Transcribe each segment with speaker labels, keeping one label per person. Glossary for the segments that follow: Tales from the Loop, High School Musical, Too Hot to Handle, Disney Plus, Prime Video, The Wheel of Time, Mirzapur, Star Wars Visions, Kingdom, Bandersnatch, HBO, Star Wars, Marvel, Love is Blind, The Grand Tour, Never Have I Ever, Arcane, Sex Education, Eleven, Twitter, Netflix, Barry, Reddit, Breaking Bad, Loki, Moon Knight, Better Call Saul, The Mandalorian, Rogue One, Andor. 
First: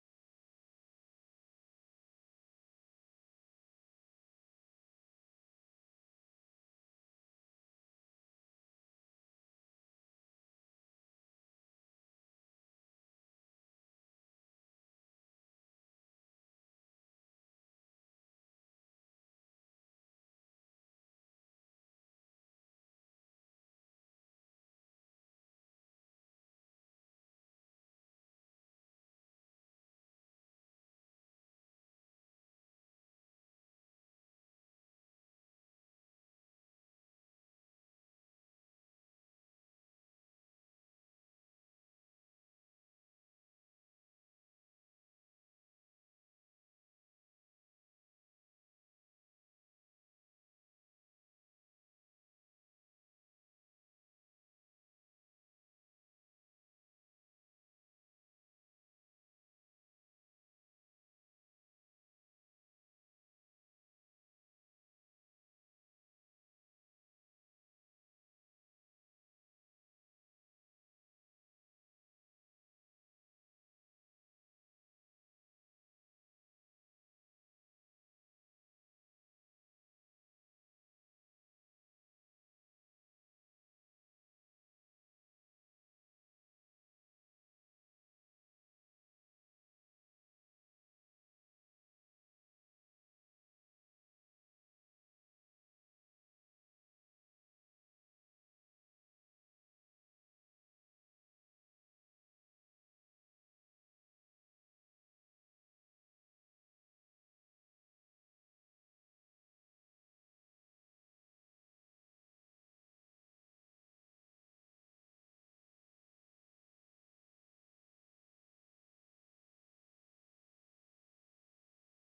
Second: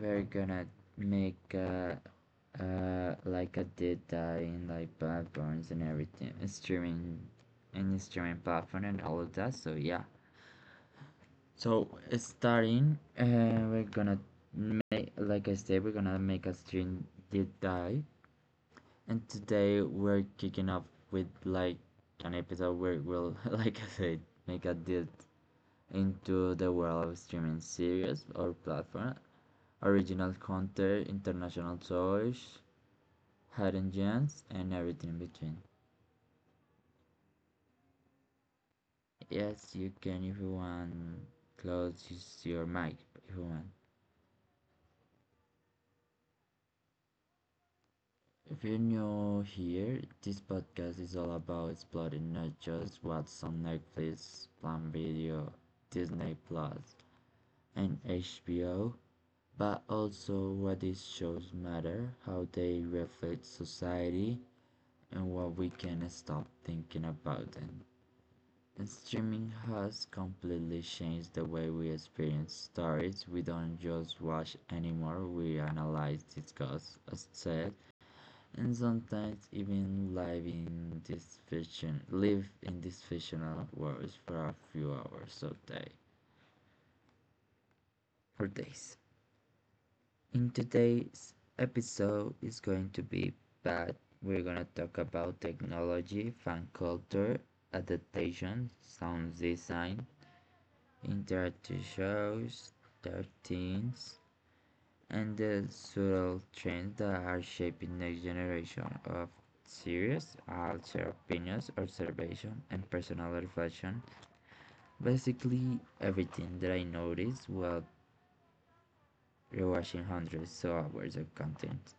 Speaker 1: we're gonna make a like a did dive in like platforms and everything streaming and streaming platform and all of that. So yeah. So starting we're gonna make, like I said, we're gonna make a stream deep dive, and today we're kicking off with like an episode where we'll like I said make a deep into the world of streaming series or platform, original content, international toys, hidden gems, and everything in between. Yes, you can if you want. Close your mic if you want. If you're new here, this podcast is all about exploring not just what's on Netflix, Prime Video, Disney Plus, and HBO, but also what these shows matter, how they reflect society, and what we can stop thinking about them. And streaming has completely changed the way we experience stories. We don't just watch anymore, we analyze, discuss, assess, and sometimes even live in these fictional worlds for a few hours a day or days. In today's episode is going to be bad. We're gonna talk about technology, fan culture, adaptation, sound design, interactive shows, thirteens, and the subtle trends that are shaping next generation of series. I'll share opinions, observation, and personal reflection. Basically everything that I noticed while rewatching hundreds of hours of content.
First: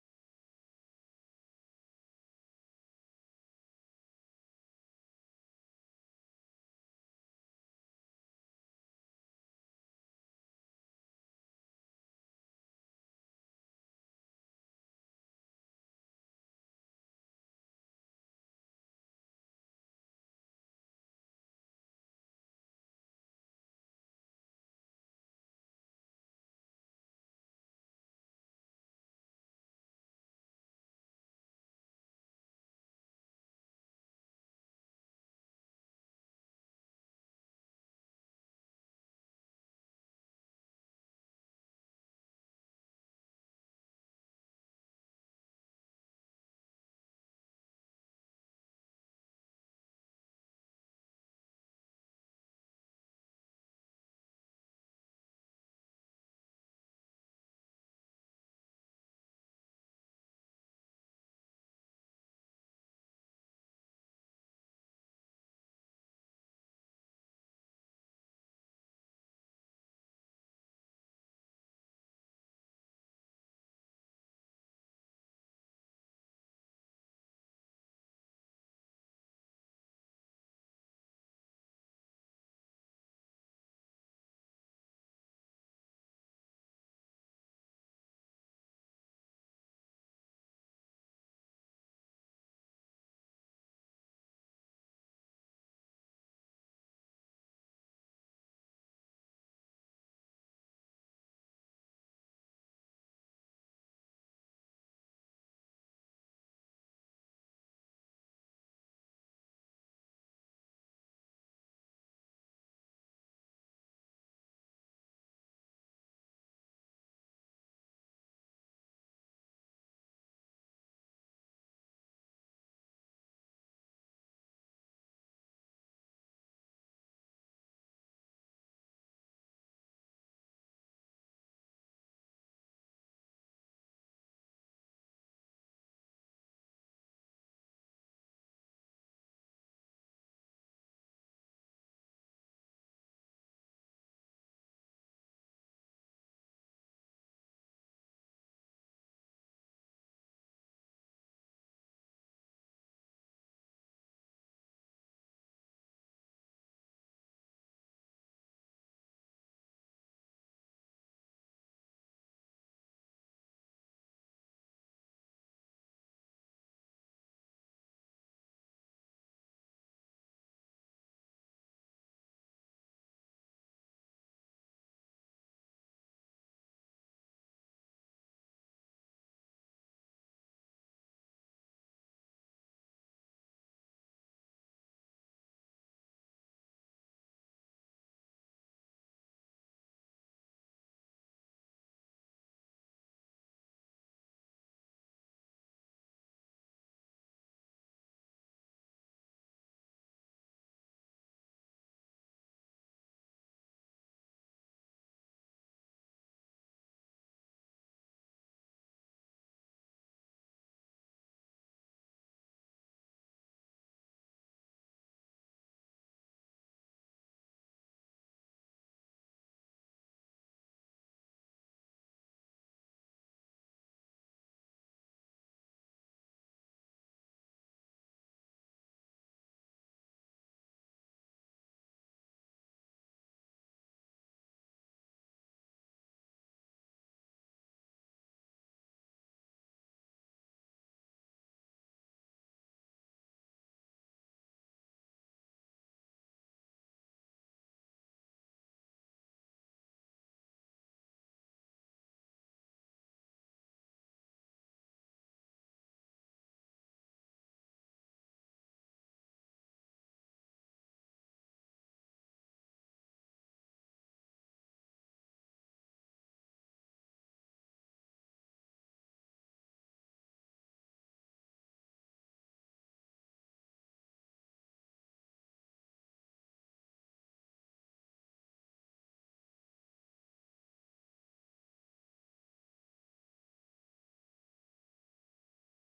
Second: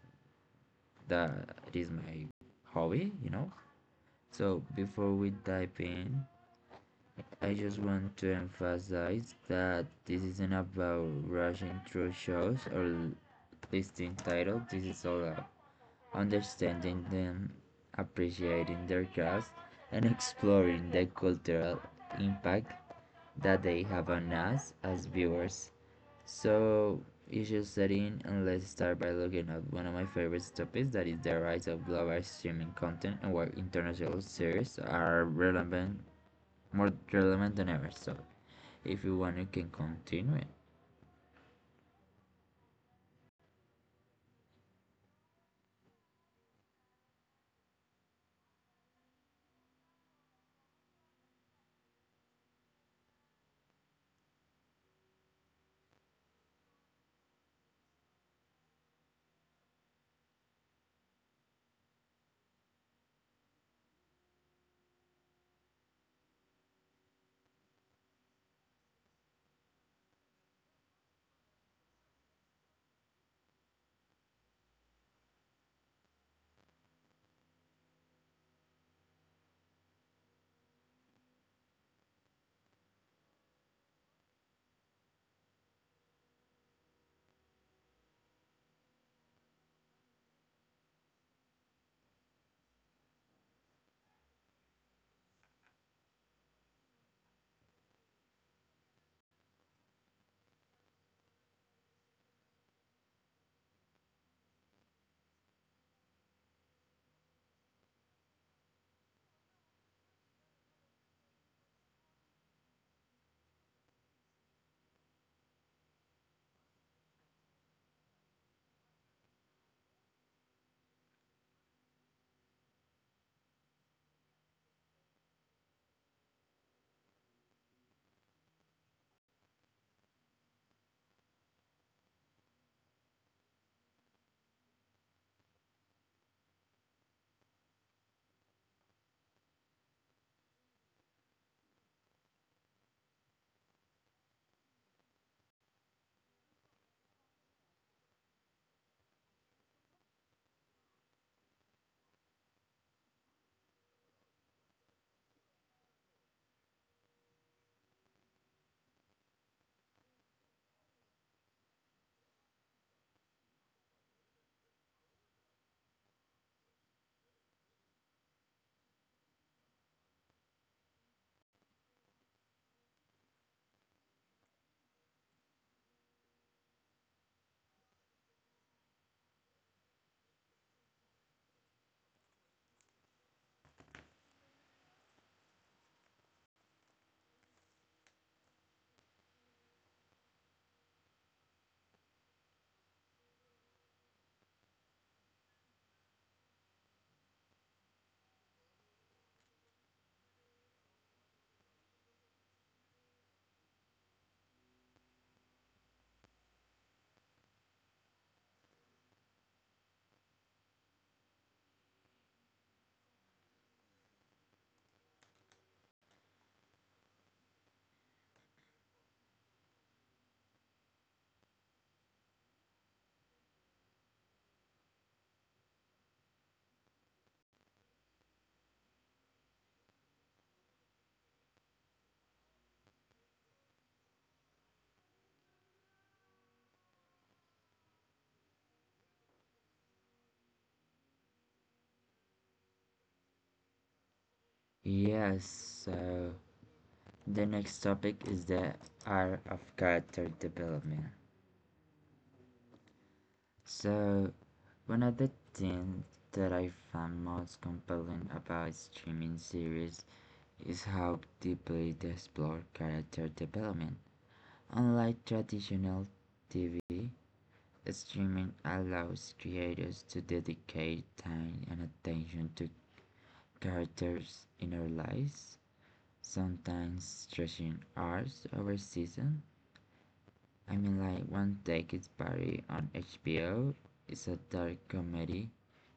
Speaker 1: That is my hobby, So before we dive in, I just want to emphasize that this isn't about rushing through shows or listing titles. This is all about understanding them, appreciating their cast, and exploring the cultural impact that they have on us as viewers. So you should study in and let's start by looking at one of my favorite topics that is the rise of global streaming content and why international series are relevant more relevant than ever. So if you want you can continue it. Yes, so the next topic is the art of character development. So one of the things that I found most compelling about streaming series is how deeply they explore character development. Unlike traditional TV, streaming allows creators to dedicate time and attention to characters in their lives, sometimes stretching hours over season. I mean, like one take is Barry on HBO. Is a dark comedy.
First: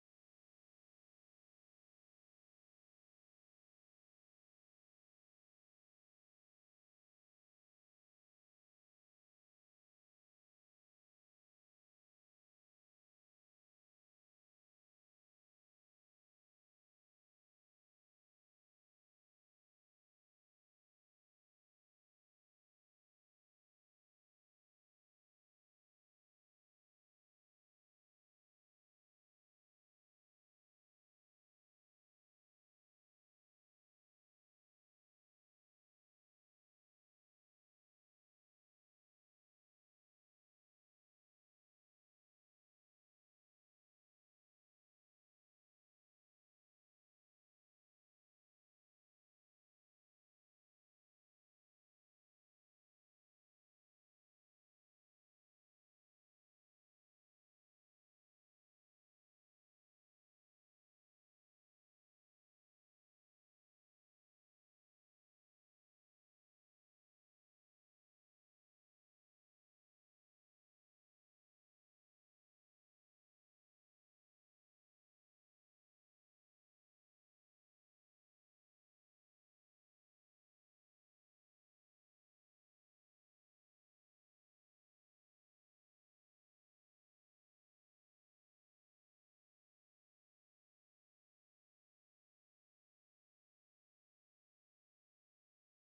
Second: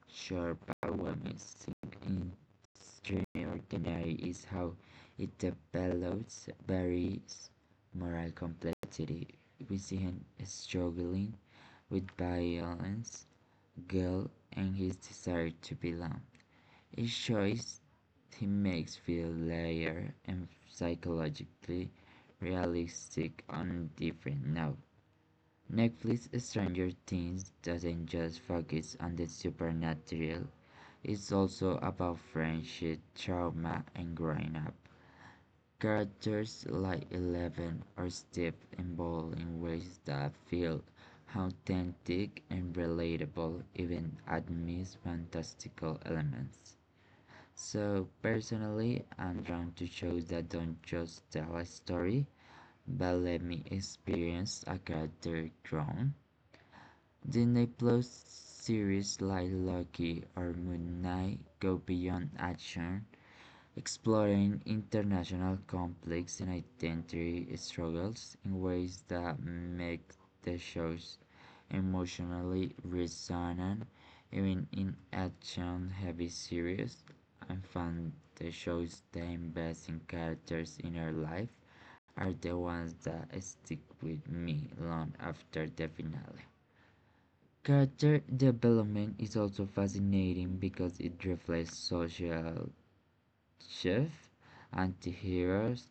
Speaker 1: Sure, power music in extraordinary is how it develops various moral complexity. We see him struggling with violence, guilt, and his desire to belong. Each choice he makes feel layered and psychologically realistic on different now. Netflix Stranger Things doesn't just focus on the supernatural, it's also about friendship, trauma, and growing up. Characters like Eleven are steeped in ball in ways that feel authentic and relatable, even amidst fantastical elements. So, personally, I'm drawn to shows that don't just tell a story, but let me experience a character grown. Disney Plus series like Loki or Moon Knight go beyond action, exploring international conflicts and identity struggles in ways that make the shows emotionally resonant. Even in action heavy series, I found the shows that invest in characters' inner life are the ones that stick with me long after the finale. Character development is also fascinating because it reflects social Chef, anti-heroes,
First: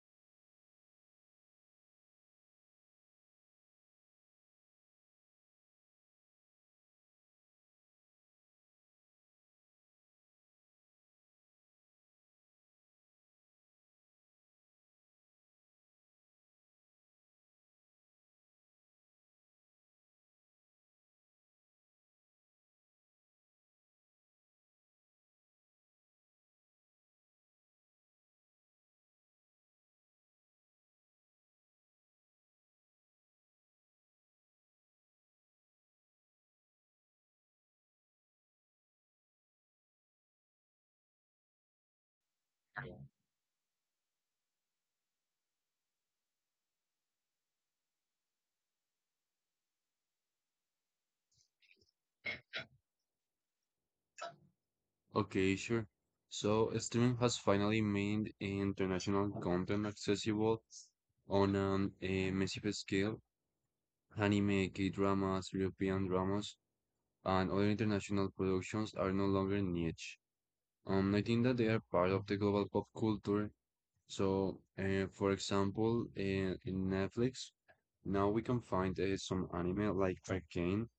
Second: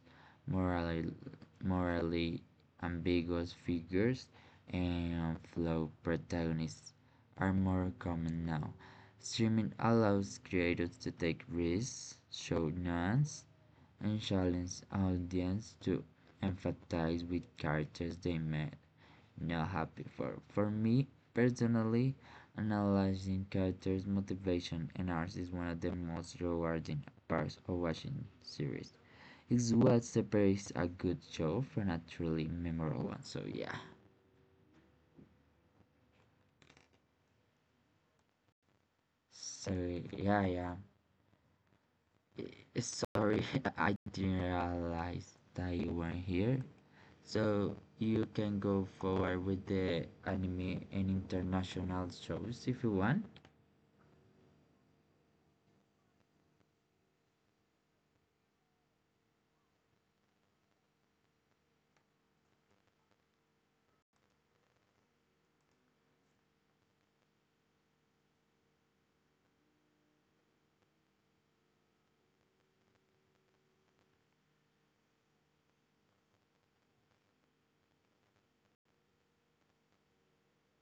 Speaker 1: morally, morally ambiguous figures, and flawed protagonists are more common now. Streaming allows creators to take risks, show nuance, and challenge audience to empathize with characters they may not happy for. For me personally, analyzing characters' motivation and arcs is one of the most rewarding parts of watching series. It's what separates a good show from a truly memorable one. So yeah. So yeah, yeah. Sorry, I didn't realize that you weren't here. So you can go forward with the anime and international shows if you want.
Speaker 2: Okay, sure. So streaming has finally made international content accessible on a massive scale. Anime, K-dramas, European dramas, and other international productions are no longer niche. I think that they are part of the global pop culture. So, for example, in Netflix, now we can find some anime like Arcane,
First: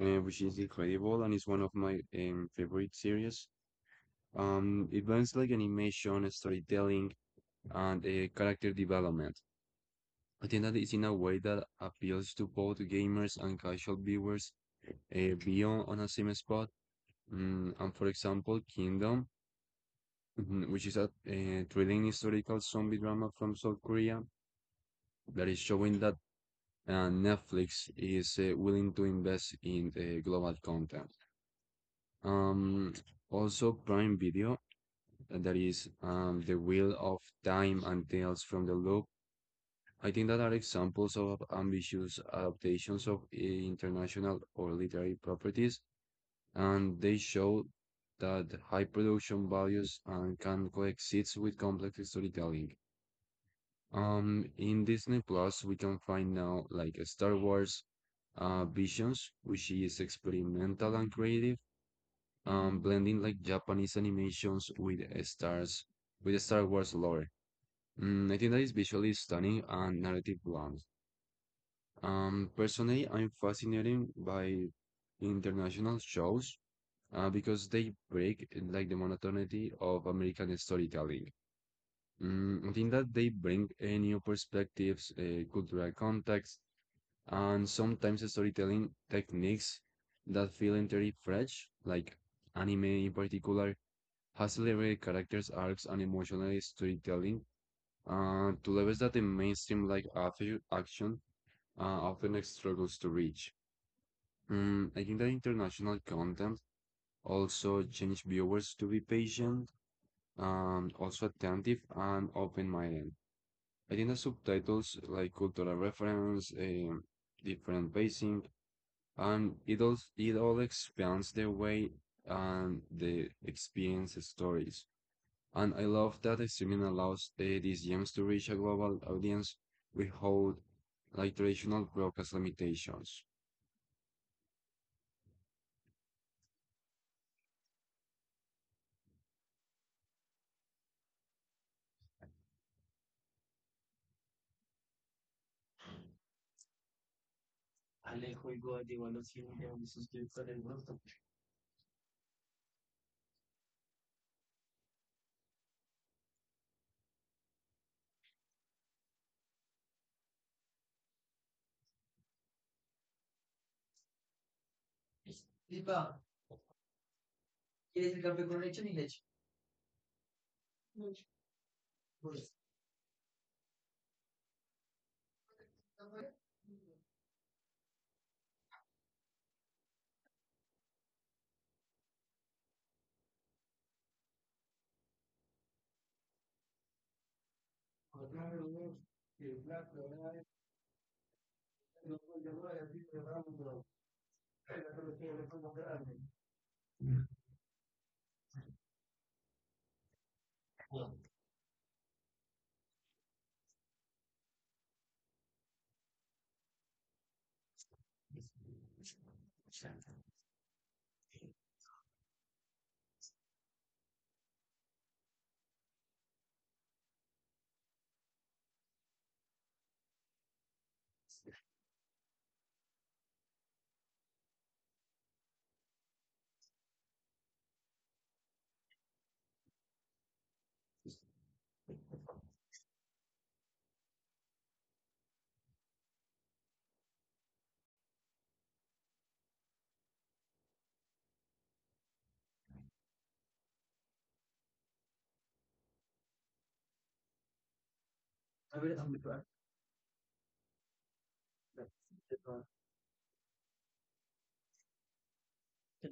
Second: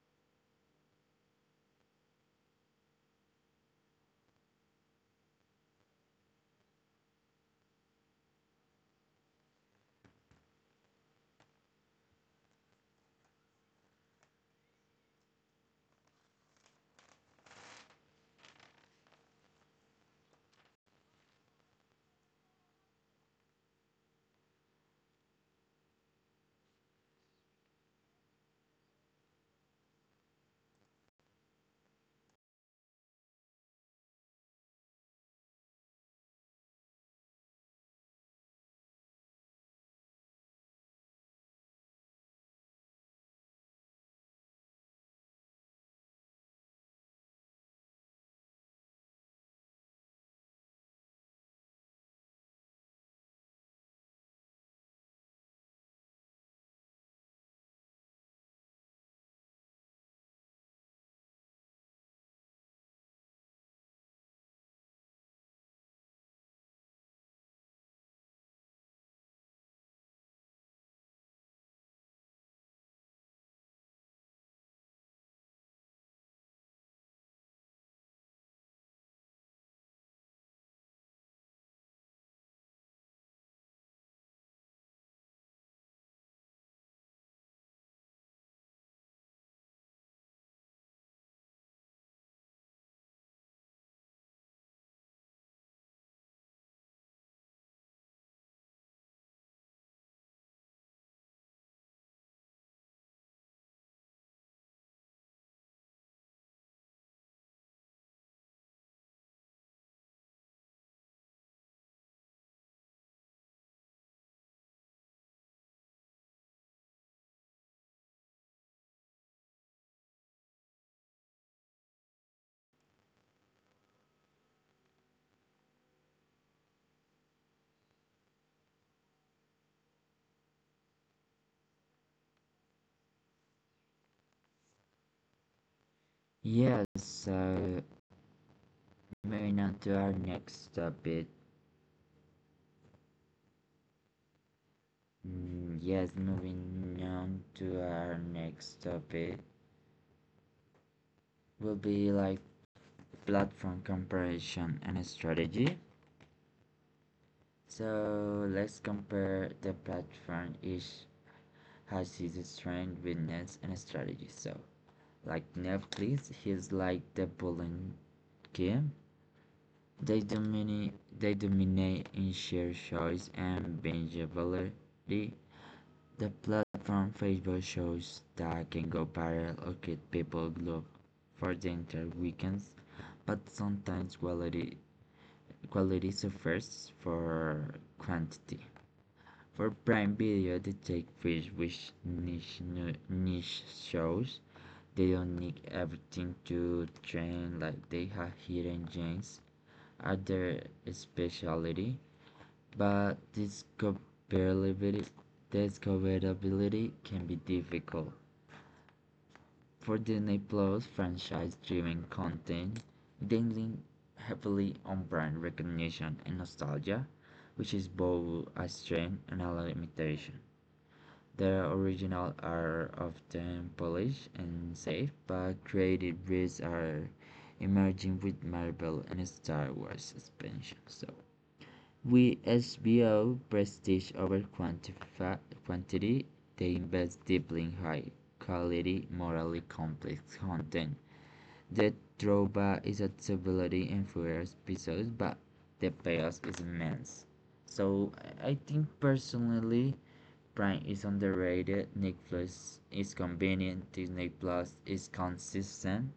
Speaker 2: which is incredible and is one of my favorite series. Events like animation, storytelling, and character development. I think that it's in a way that appeals to both gamers and casual viewers beyond on a same spot. And for example, Kingdom, mhm, which is a thrilling historical zombie drama from South Korea that is showing that Netflix is willing to invest in global content. Um, Also, Prime Video, and that is The Wheel of Time and Tales from the Loop, I think that are examples of ambitious adaptations of international or literary properties, and they show that high production values and can coexist with complex storytelling. In Disney Plus, we can find now like Star Wars Visions, which is experimental and creative, blending like Japanese animations with Star Wars lore. I think that is visually stunning and narrative blunt. Personally, I'm fascinated by international shows because they break like the monotonity of American storytelling. I think that they bring a new perspectives, cultural context, and sometimes storytelling techniques that feel entirely fresh, like anime in particular, has celebrated characters, arcs, and emotional storytelling to levels that the mainstream like action often struggles to reach. I think that international content also challenge viewers to be patient and also attentive and open-minded. I think the subtitles like cultural reference, different pacing, and it all expands the way and the experience stories. And I love that the streaming allows these gems to reach a global audience without like traditional broadcast limitations.
Speaker 1: Yes, yeah, so moving on to our next topic. Mm, yes, moving on to our next topic will be like platform comparison and strategy. So let's compare the platform each has its strength, weakness, and strategy. So like Netflix, he's like the bullying game. They dominate, they dominate in sheer choice and bingeability. The plot from Facebook shows that can go viral or get people glued for the entire weekends, but sometimes quality suffers for quantity. For Prime Video, they take fish with niche shows. They don't need everything to train like they have hidden gems at their specialty, but discoverability can be difficult. For Disney Plus franchise-driven content, they heavily on brand recognition and nostalgia, which is both a strength and a limitation. Their originals are often polished and safe, but creative risks are emerging with Marvel and Star Wars expansion. So, with HBO prestige over quantity, they invest deeply in high quality, morally complex content. The drawback is that stability in fewer episodes, but the payoff is immense. So I think personally, Prime is underrated. Netflix is convenient. Disney Plus is consistent,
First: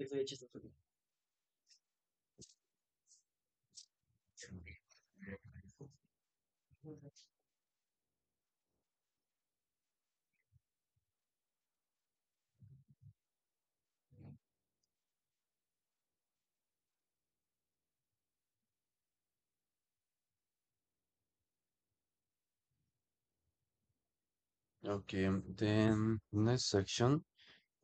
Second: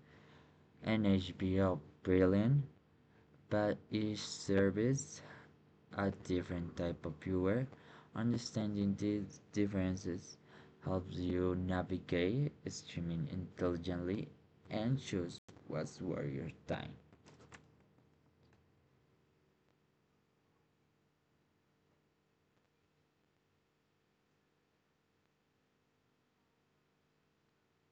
Speaker 1: and HBO brilliant. But each service a different type of viewer. Understanding these differences helps you navigate streaming intelligently and choose what's worth your time.
Speaker 2: Okay, then next section.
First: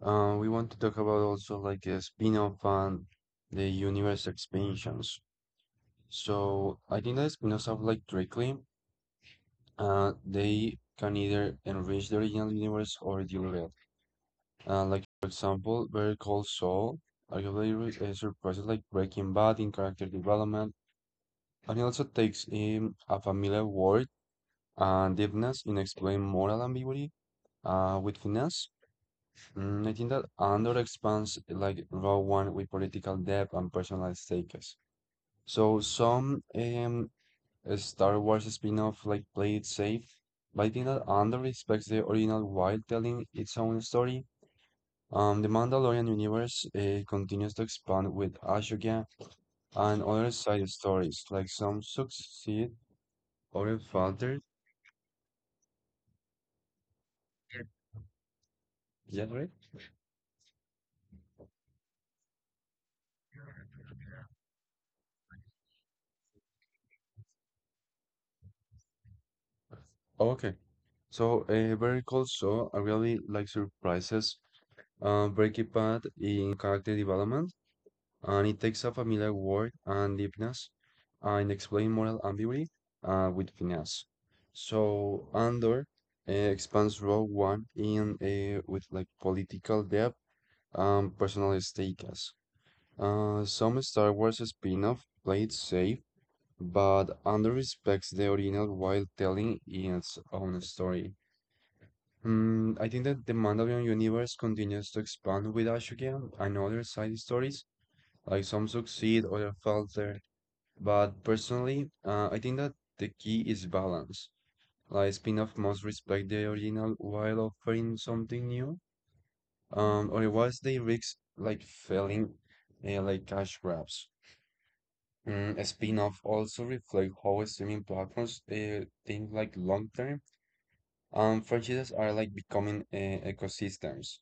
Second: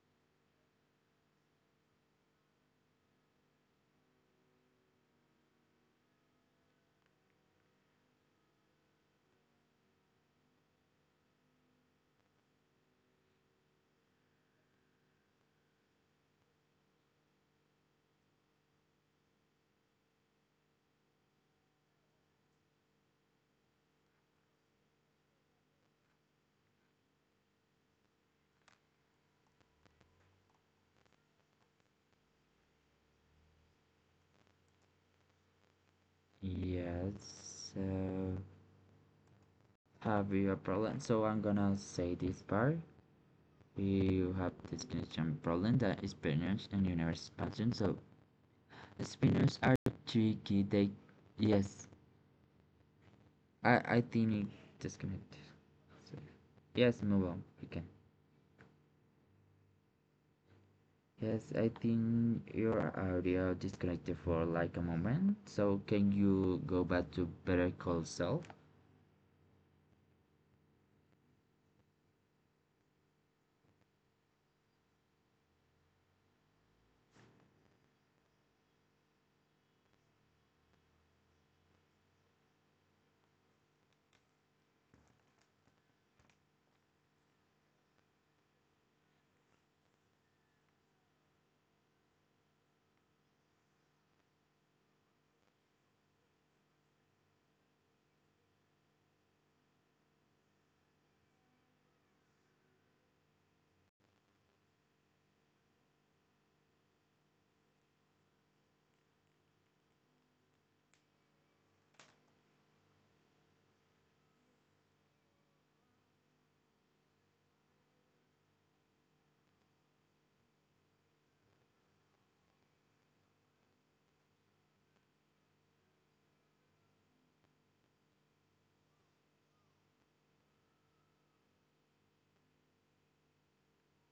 Speaker 2: We want to talk about also like a spin-off and the universe expansions. So I think that spin-offs have like directly, they can either enrich the original universe or dilute it. Like for example, Better Call Saul arguably surpasses like Breaking Bad in character development, and it also takes in a familiar world and deepness in exploring moral ambiguity with finesse. I think that Andor expands like Rogue One with political depth and personalized stakes. So some
Speaker 1: Yes,
Speaker 2: Star Wars spin-off like play it
Speaker 1: have
Speaker 2: safe,
Speaker 1: you a
Speaker 2: but I
Speaker 1: problem?
Speaker 2: think that
Speaker 1: So I'm
Speaker 2: Andor
Speaker 1: gonna
Speaker 2: respects
Speaker 1: say
Speaker 2: the
Speaker 1: this
Speaker 2: original
Speaker 1: part.
Speaker 2: while telling its own
Speaker 1: You
Speaker 2: story.
Speaker 1: have this connection
Speaker 2: The
Speaker 1: problem that is
Speaker 2: Mandalorian
Speaker 1: spinners
Speaker 2: universe
Speaker 1: and universe
Speaker 2: continues
Speaker 1: expansion.
Speaker 2: to
Speaker 1: So
Speaker 2: expand with Ashoka
Speaker 1: spinners are
Speaker 2: and other
Speaker 1: tricky.
Speaker 2: side
Speaker 1: They,
Speaker 2: stories, like
Speaker 1: yes,
Speaker 2: some succeed,
Speaker 1: I
Speaker 2: other
Speaker 1: I think it
Speaker 2: falter.
Speaker 1: disconnected. So, yes, move on. You can.
Speaker 2: Yeah, right.
Speaker 1: Yes, I think your audio disconnected for like a moment. So can you go back to better call self?
Speaker 2: Oh, okay. So, very cool. So, I really like surprises Breaking Bad in character development, and it takes a familiar word and deepness and explain moral ambiguity with finesse. So Andor expands Rogue One in with like political depth and personal stakes. Some Star Wars spin-off play it safe, but Andor respects the original while telling its own story. I think that the Mandalorian universe continues to expand with Ashoka and other side stories, like some succeed, other falter. But personally, I think that the key is balance. Like spin-off must respect the original while offering something new. Otherwise they risk like failing, like cash grabs. A spin-off also reflect how streaming platforms think like long-term. Franchises are like becoming ecosystems,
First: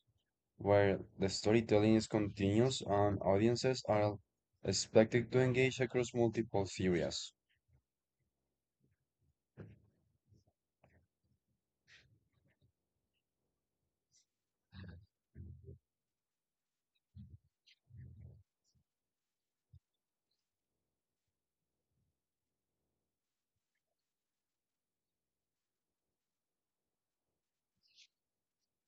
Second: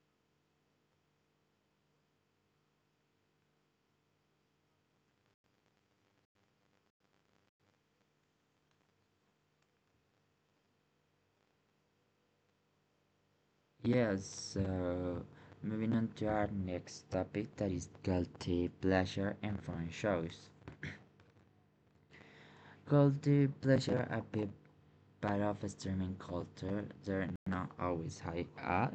Speaker 2: where the storytelling is continuous and audiences are expected to engage across multiple areas.
Speaker 1: Yes, moving on to our next topic that is guilty pleasure and foreign shows. Guilty pleasure a big part of streaming culture. They're not always high art,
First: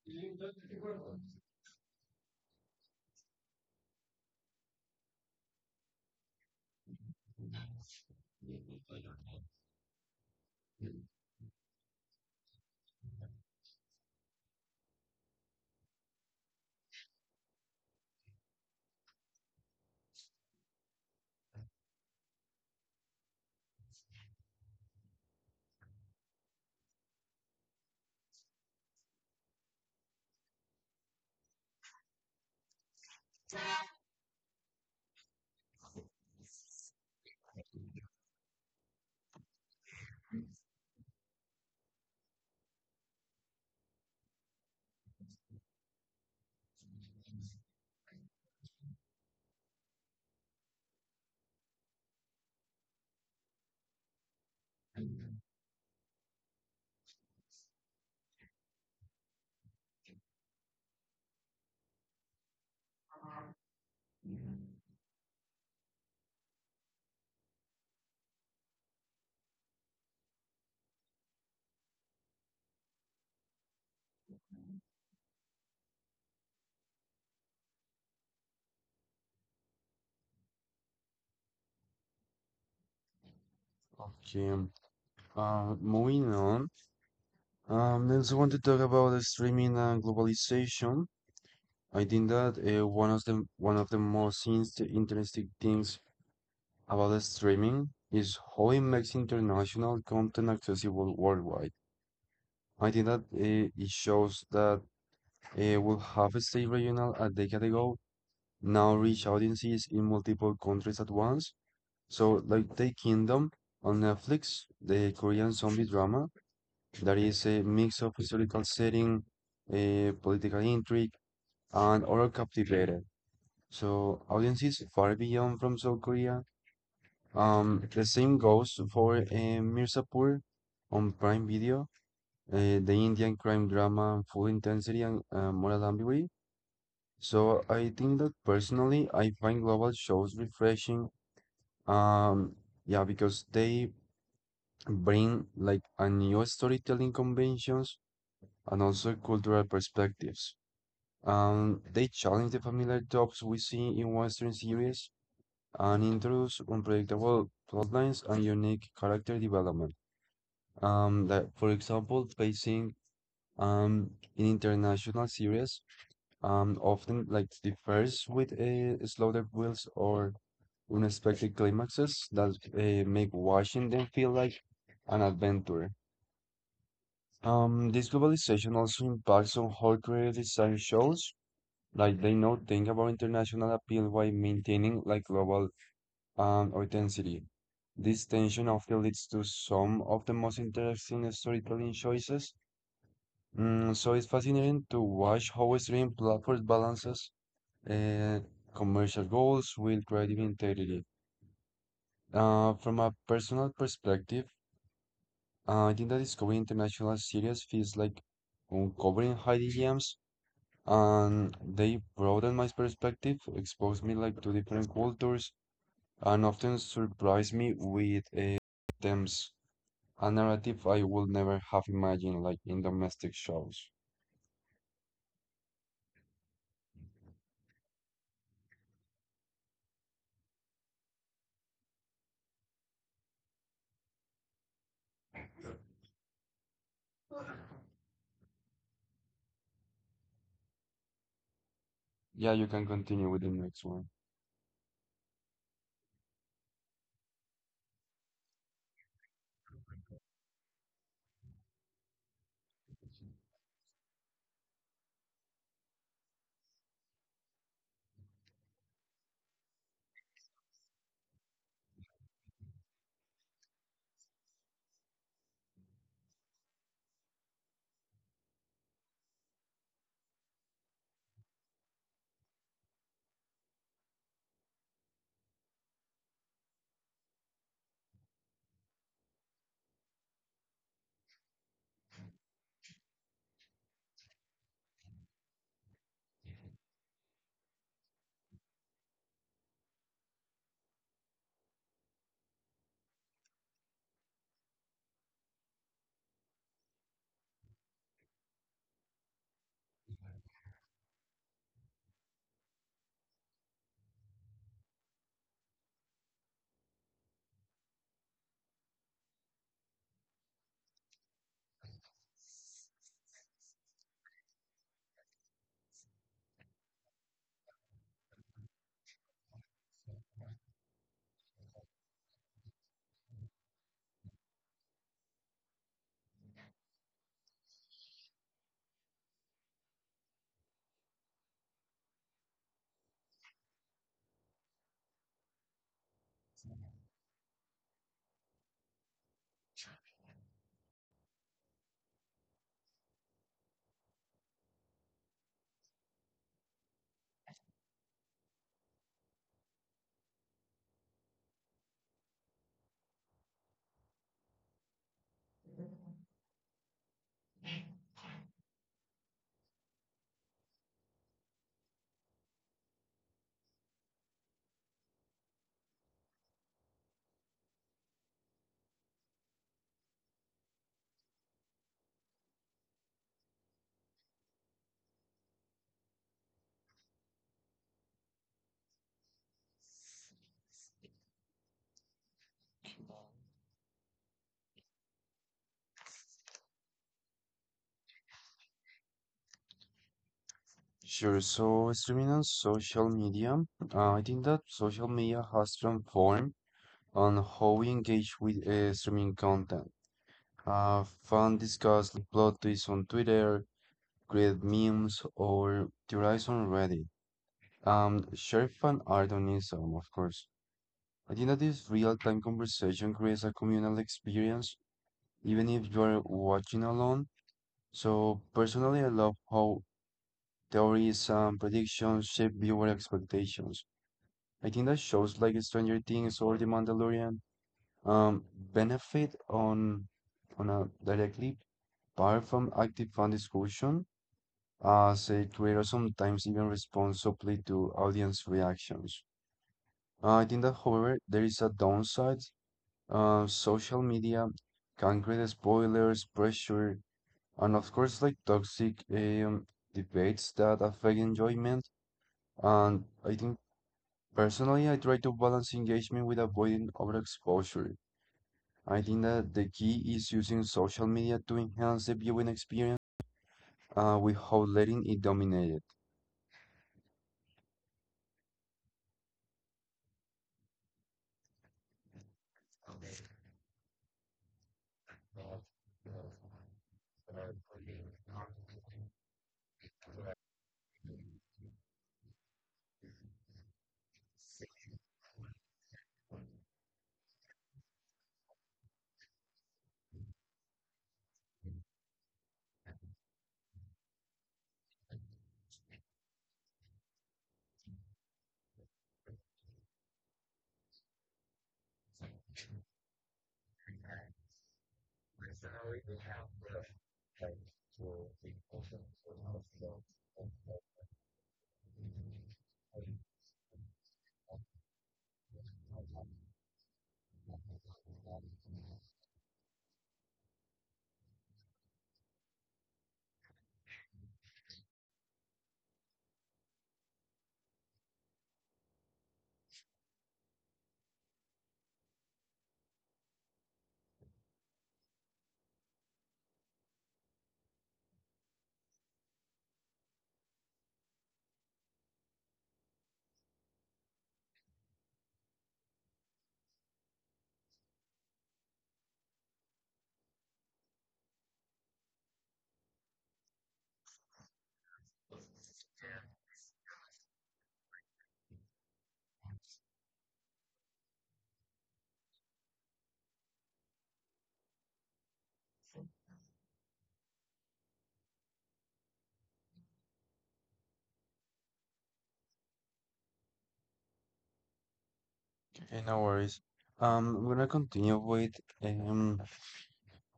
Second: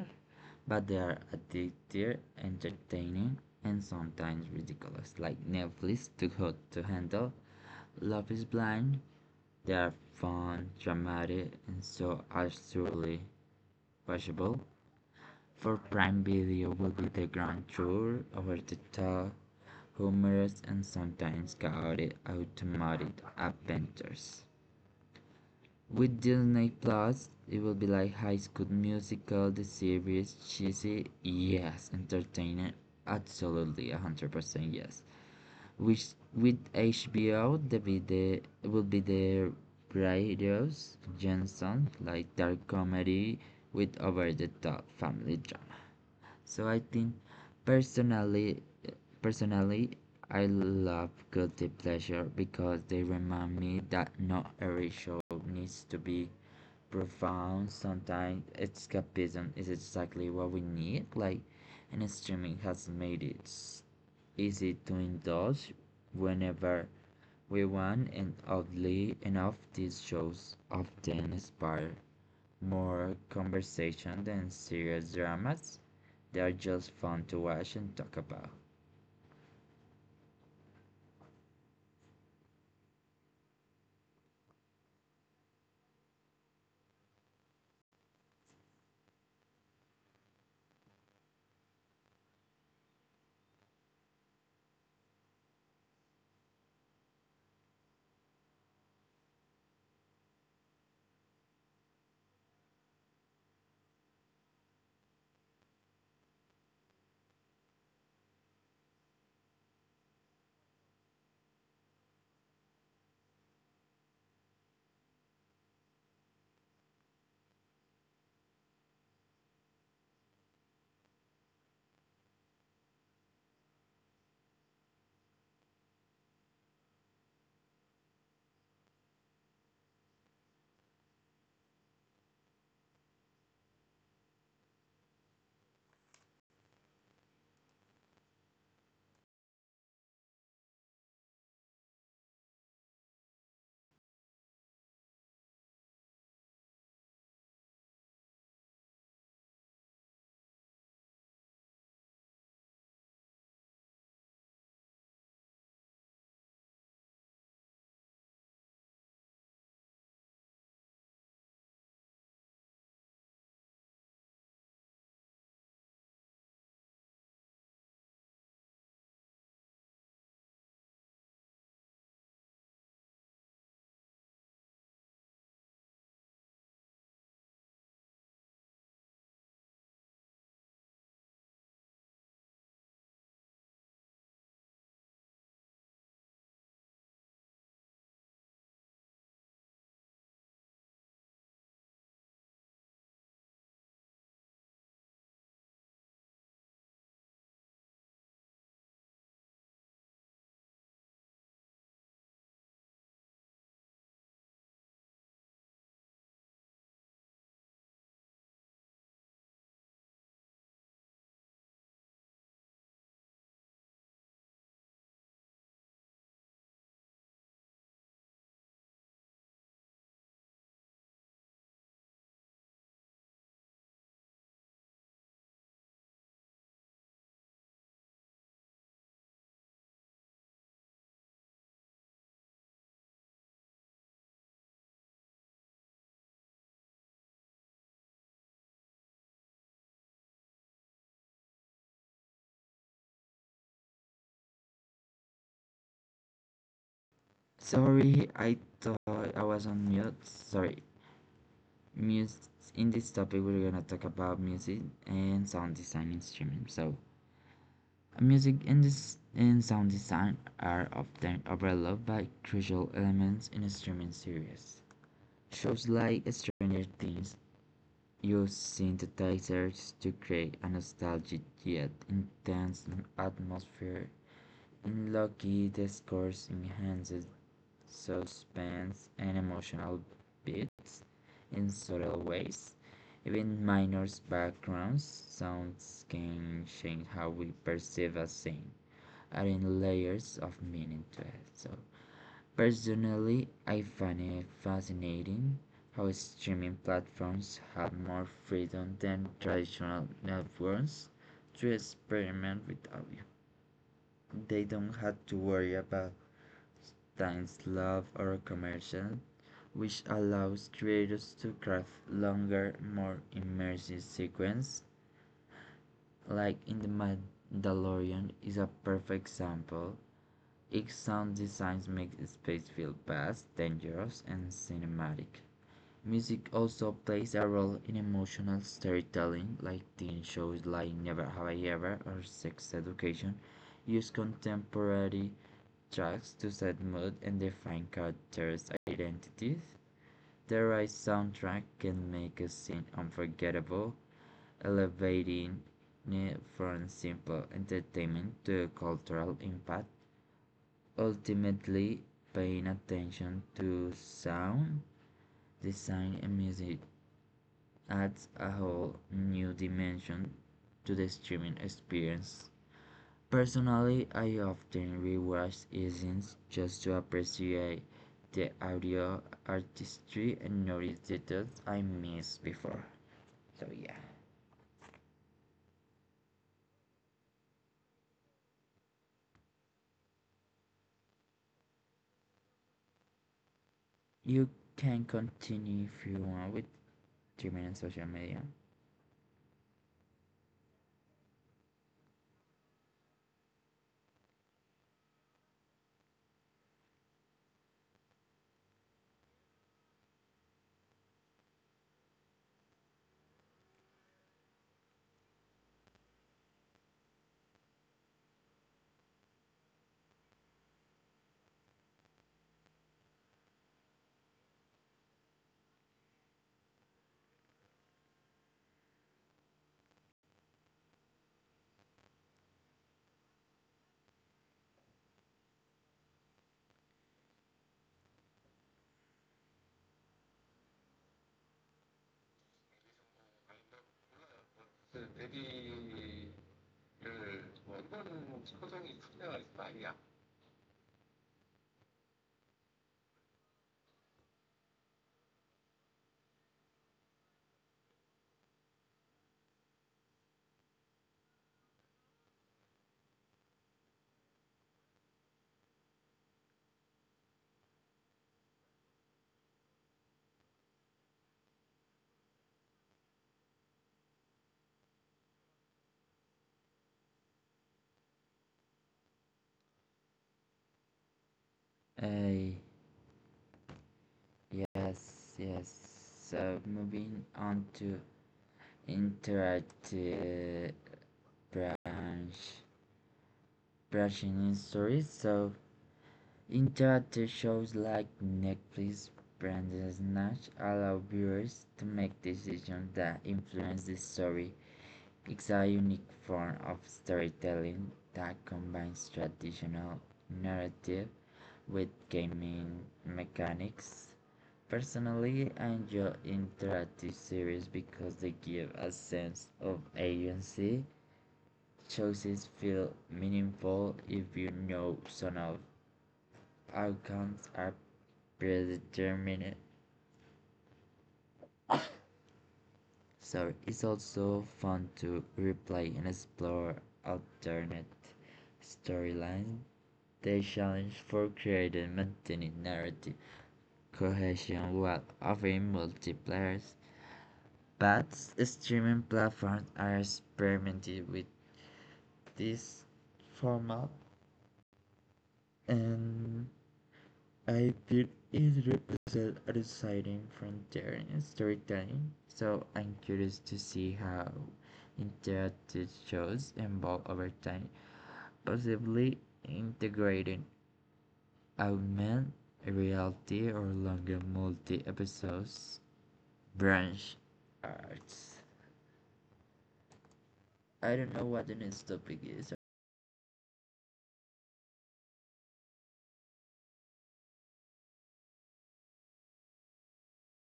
Speaker 1: but they are addictive, entertaining, and sometimes ridiculous. Like Netflix Too Hot to Handle, Love is Blind. They are fun, dramatic, and so absurdly watchable. For Prime Video will be the grand tour over the top, humorous and sometimes chaotic automated adventures. With Disney Plus, it will be like High School Musical, the series, cheesy, yes, entertaining, absolutely, 100% yes. Which with HBO, the video will be the various Jensen, like dark comedy with over the top family drama. So I think personally personally I love guilty pleasure because they remind me that not every show needs to be profound. Sometimes escapism is exactly what we need. Like and streaming has made it easy to indulge whenever we want, and oddly enough these shows often inspire more conversation than serious dramas. They are just fun to watch and talk about.
Speaker 2: Okay, moving on. I also want to talk about the streaming and globalization. I think that one of the most interesting things about the streaming is how it makes international content accessible worldwide. I think that it shows that we'll have stayed regional a decade ago now reach audiences in multiple countries at once. So, like The Kingdom on Netflix, the Korean zombie drama that is a mix of historical setting, a political intrigue, and horror captivated. So, audiences far beyond from South Korea. The same goes for Mirzapur on Prime Video, the Indian crime drama, full intensity and moral ambiguity. So I think that personally, I find global shows refreshing. Um, yeah, because they bring like a new storytelling conventions and also cultural perspectives. They challenge the familiar tropes we see in Western series and introduce unpredictable plotlines and unique character development. Like for example, facing um in international series often like differs with slaughter wheels or unexpected climaxes that make watching them feel like an adventure. This globalization also impacts on how creative design shows, like they now think about international appeal while maintaining like global authenticity. This tension often leads to some of the most interesting storytelling choices. So it's fascinating to watch how streaming platforms balances uh, commercial goals with creative integrity. From a personal perspective, I think that discovering International series feels like uncovering hidden gems, and they broaden my perspective, expose me like to different cultures, and often surprise me with themes a narrative I would never have imagined, like in domestic shows. Yeah, you can continue with the next one.
Speaker 1: Sorry, I thought I was on mute. Sorry. Mus in this topic, we're gonna talk about music and sound design in streaming. So, music and sound design are often overlooked by crucial elements in a streaming series. Shows like Stranger Things use synthesizers to create a nostalgic yet intense atmosphere. In Loki, the scores enhances suspense and emotional beats in subtle ways. Even minor background sounds can change how we perceive a scene, adding layers of meaning to it. So personally, I find it fascinating how streaming platforms have more freedom than traditional networks to experiment with audio. They don't have to worry about time slot or commercial, which allows creators to craft longer, more immersive sequences. Like in The Mandalorian is a perfect example. Its sound designs make space feel vast, dangerous, and cinematic. Music also plays a role in emotional storytelling, like teen shows like Never Have I Ever or Sex Education use contemporary tracks to set mood and define characters' identities. The right soundtrack can make a scene unforgettable, elevating it from simple entertainment to a cultural impact, ultimately paying attention to sound, design, and music adds a whole new dimension to the streaming experience. Personally, I often rewatch scenes just to appreciate the audio artistry and notice details I missed before. So yeah, you can continue if you want with streaming and social media.
Speaker 2: Sure. So streaming on social media, I think that social media has transformed on how we engage with streaming content. Fan discussed plot twists on Twitter, create memes, or theorize on Reddit. Share fan art on Instagram, of course. I think that this real-time conversation creates a communal experience, even if you are watching alone. So personally, I love how theories and predictions shape viewer expectations. I think that shows like Stranger Things or The Mandalorian um, benefit on a directly apart from active fan discussion, say
Speaker 1: 그
Speaker 2: create or sometimes even respond to audience reactions. I think that, however, there is a downside. Social media can create spoilers, pressure, and of course, like toxic debates that affect enjoyment. And I think personally, I try to balance engagement with avoiding overexposure. I think that the key is using social media to enhance the viewing experience without letting it dominate
Speaker 1: Uh, yes, yes. So moving on to interactive branch branching in stories. So interactive shows like Netflix, branded Snatch allow viewers to make decisions that influence the story. It's a unique form of storytelling that combines traditional narrative with gaming mechanics. Personally, I enjoy interactive series because they give a sense of agency. Choices feel
Speaker 2: it.
Speaker 1: meaningful if you know some of outcomes are predetermined. So it's also fun to replay and explore alternate storylines. They challenge for creating maintaining narrative cohesion while offering multiplayer. But streaming platforms are experimenting with this format, and Ibid is represents a deciding frontier in storytelling, so I'm curious to see how interactive shows evolve over time, possibly integrating augmented reality or longer multi-episodes branch arts. I don't know what the next topic is.
Speaker 2: Okay, no worries. We're gonna continue with um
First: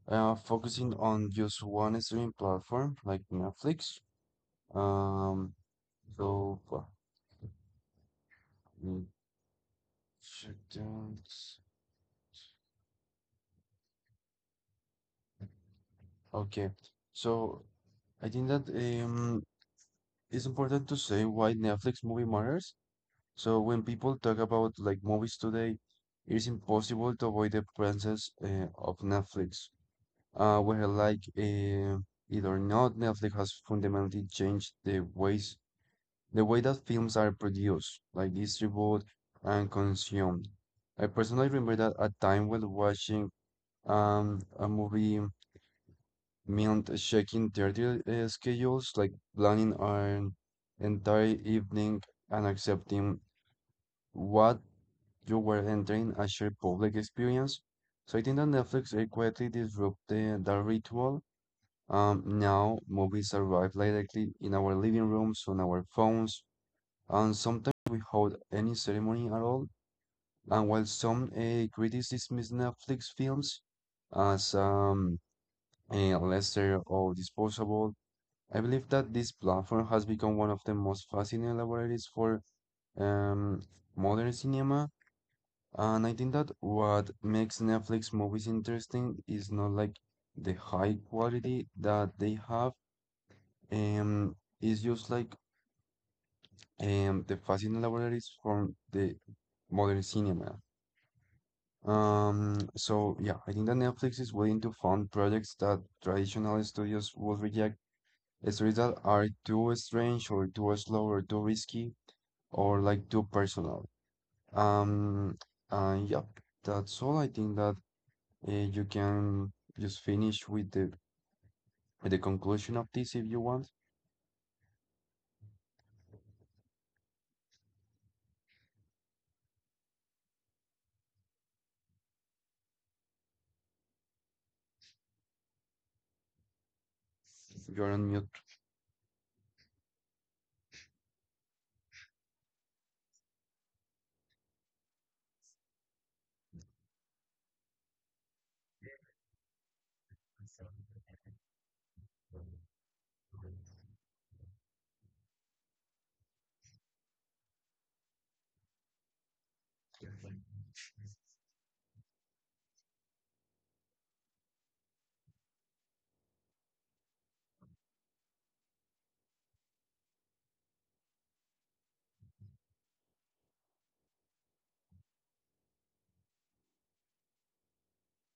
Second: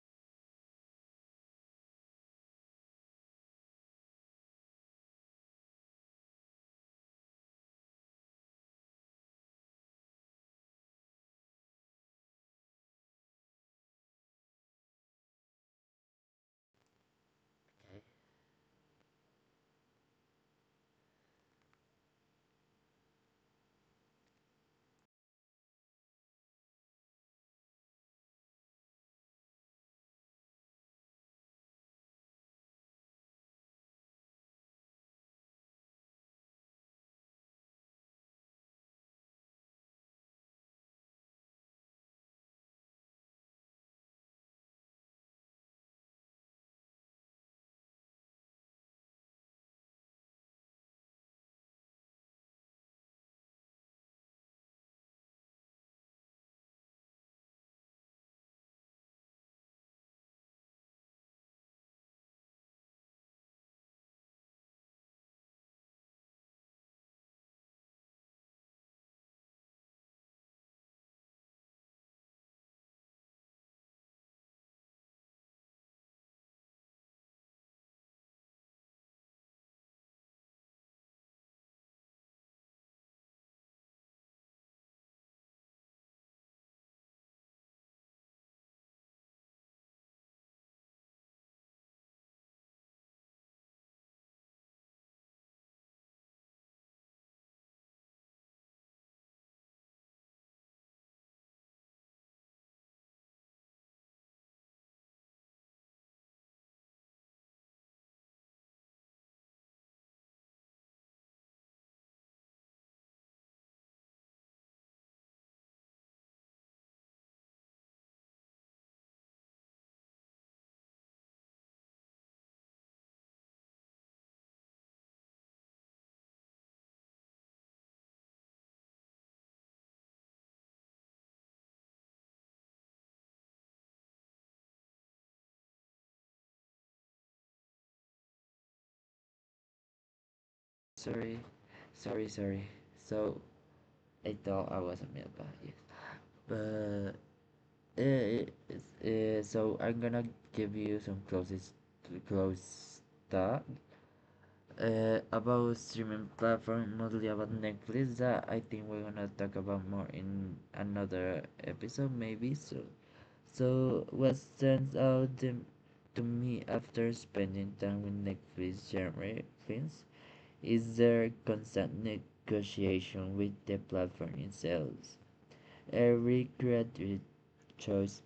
Speaker 2: focusing on just one streaming platform like Netflix. Um, so uh, mm, should do- okay. So I think that it's important to say why Netflix movie matters. So when people talk about like movies today, it's impossible to avoid the presence of Netflix. Whether like it or not, Netflix has fundamentally changed the way that films are produced, like distributed and consumed. I personally remember that a time when watching a movie meant checking their schedules, like planning an entire evening and accepting what you were entering as your public experience. So I think that Netflix quietly disrupted that ritual. Now movies arrive directly in our living rooms, on our phones, and sometimes we hold any ceremony at all. And while some critics dismiss Netflix films as lesser or disposable, I believe that this platform has become one of the most fascinating laboratories for um, modern cinema. And I think that what makes Netflix movies interesting is not like the high quality that they have. Um, it's just like the fascinating libraries from the modern cinema. So yeah, I think that Netflix is willing to fund projects that traditional studios would reject. Stories that are too strange or too slow or too risky or like too personal. Um, and yeah, that's all. I think that you can just finish with the conclusion of this if you want. You're on mute.
Speaker 1: Sorry, sorry. So I thought I was a male, but yes. But Uh, so I'm gonna give you some close that about streaming platform, mostly about Netflix. That I think we're gonna talk about more in another episode, maybe. So, so what stands out to me after spending time with Netflix genre films is their constant negotiation with the platform itself. Every creative choice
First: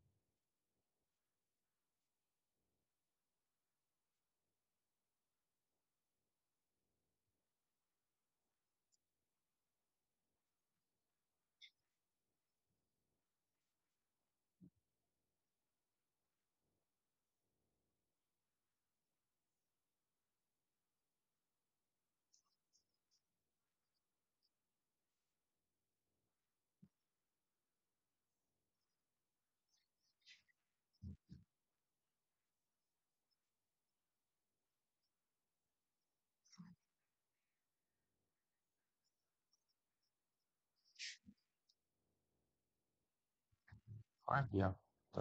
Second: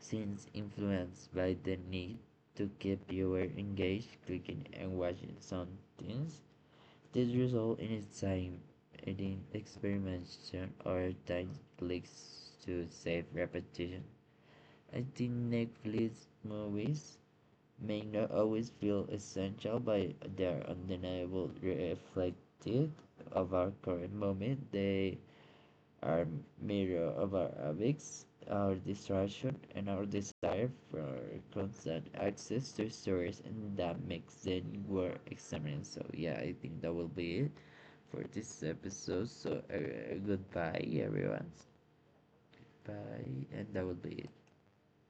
Speaker 1: Since influenced by the need to keep viewers engaged, clicking and watching something, this results in exciting experimentation or tight clicks to save repetition. I think Netflix movies may not always feel essential, but they are undeniable reflective of our current moment. They our mirror of our awaits, our distraction, and our desire for constant access to stories, and that makes it worth examining. So, yeah, I think that will be it for this episode. So, goodbye, everyone. Bye, and that will be it.
Speaker 2: All right. Yeah.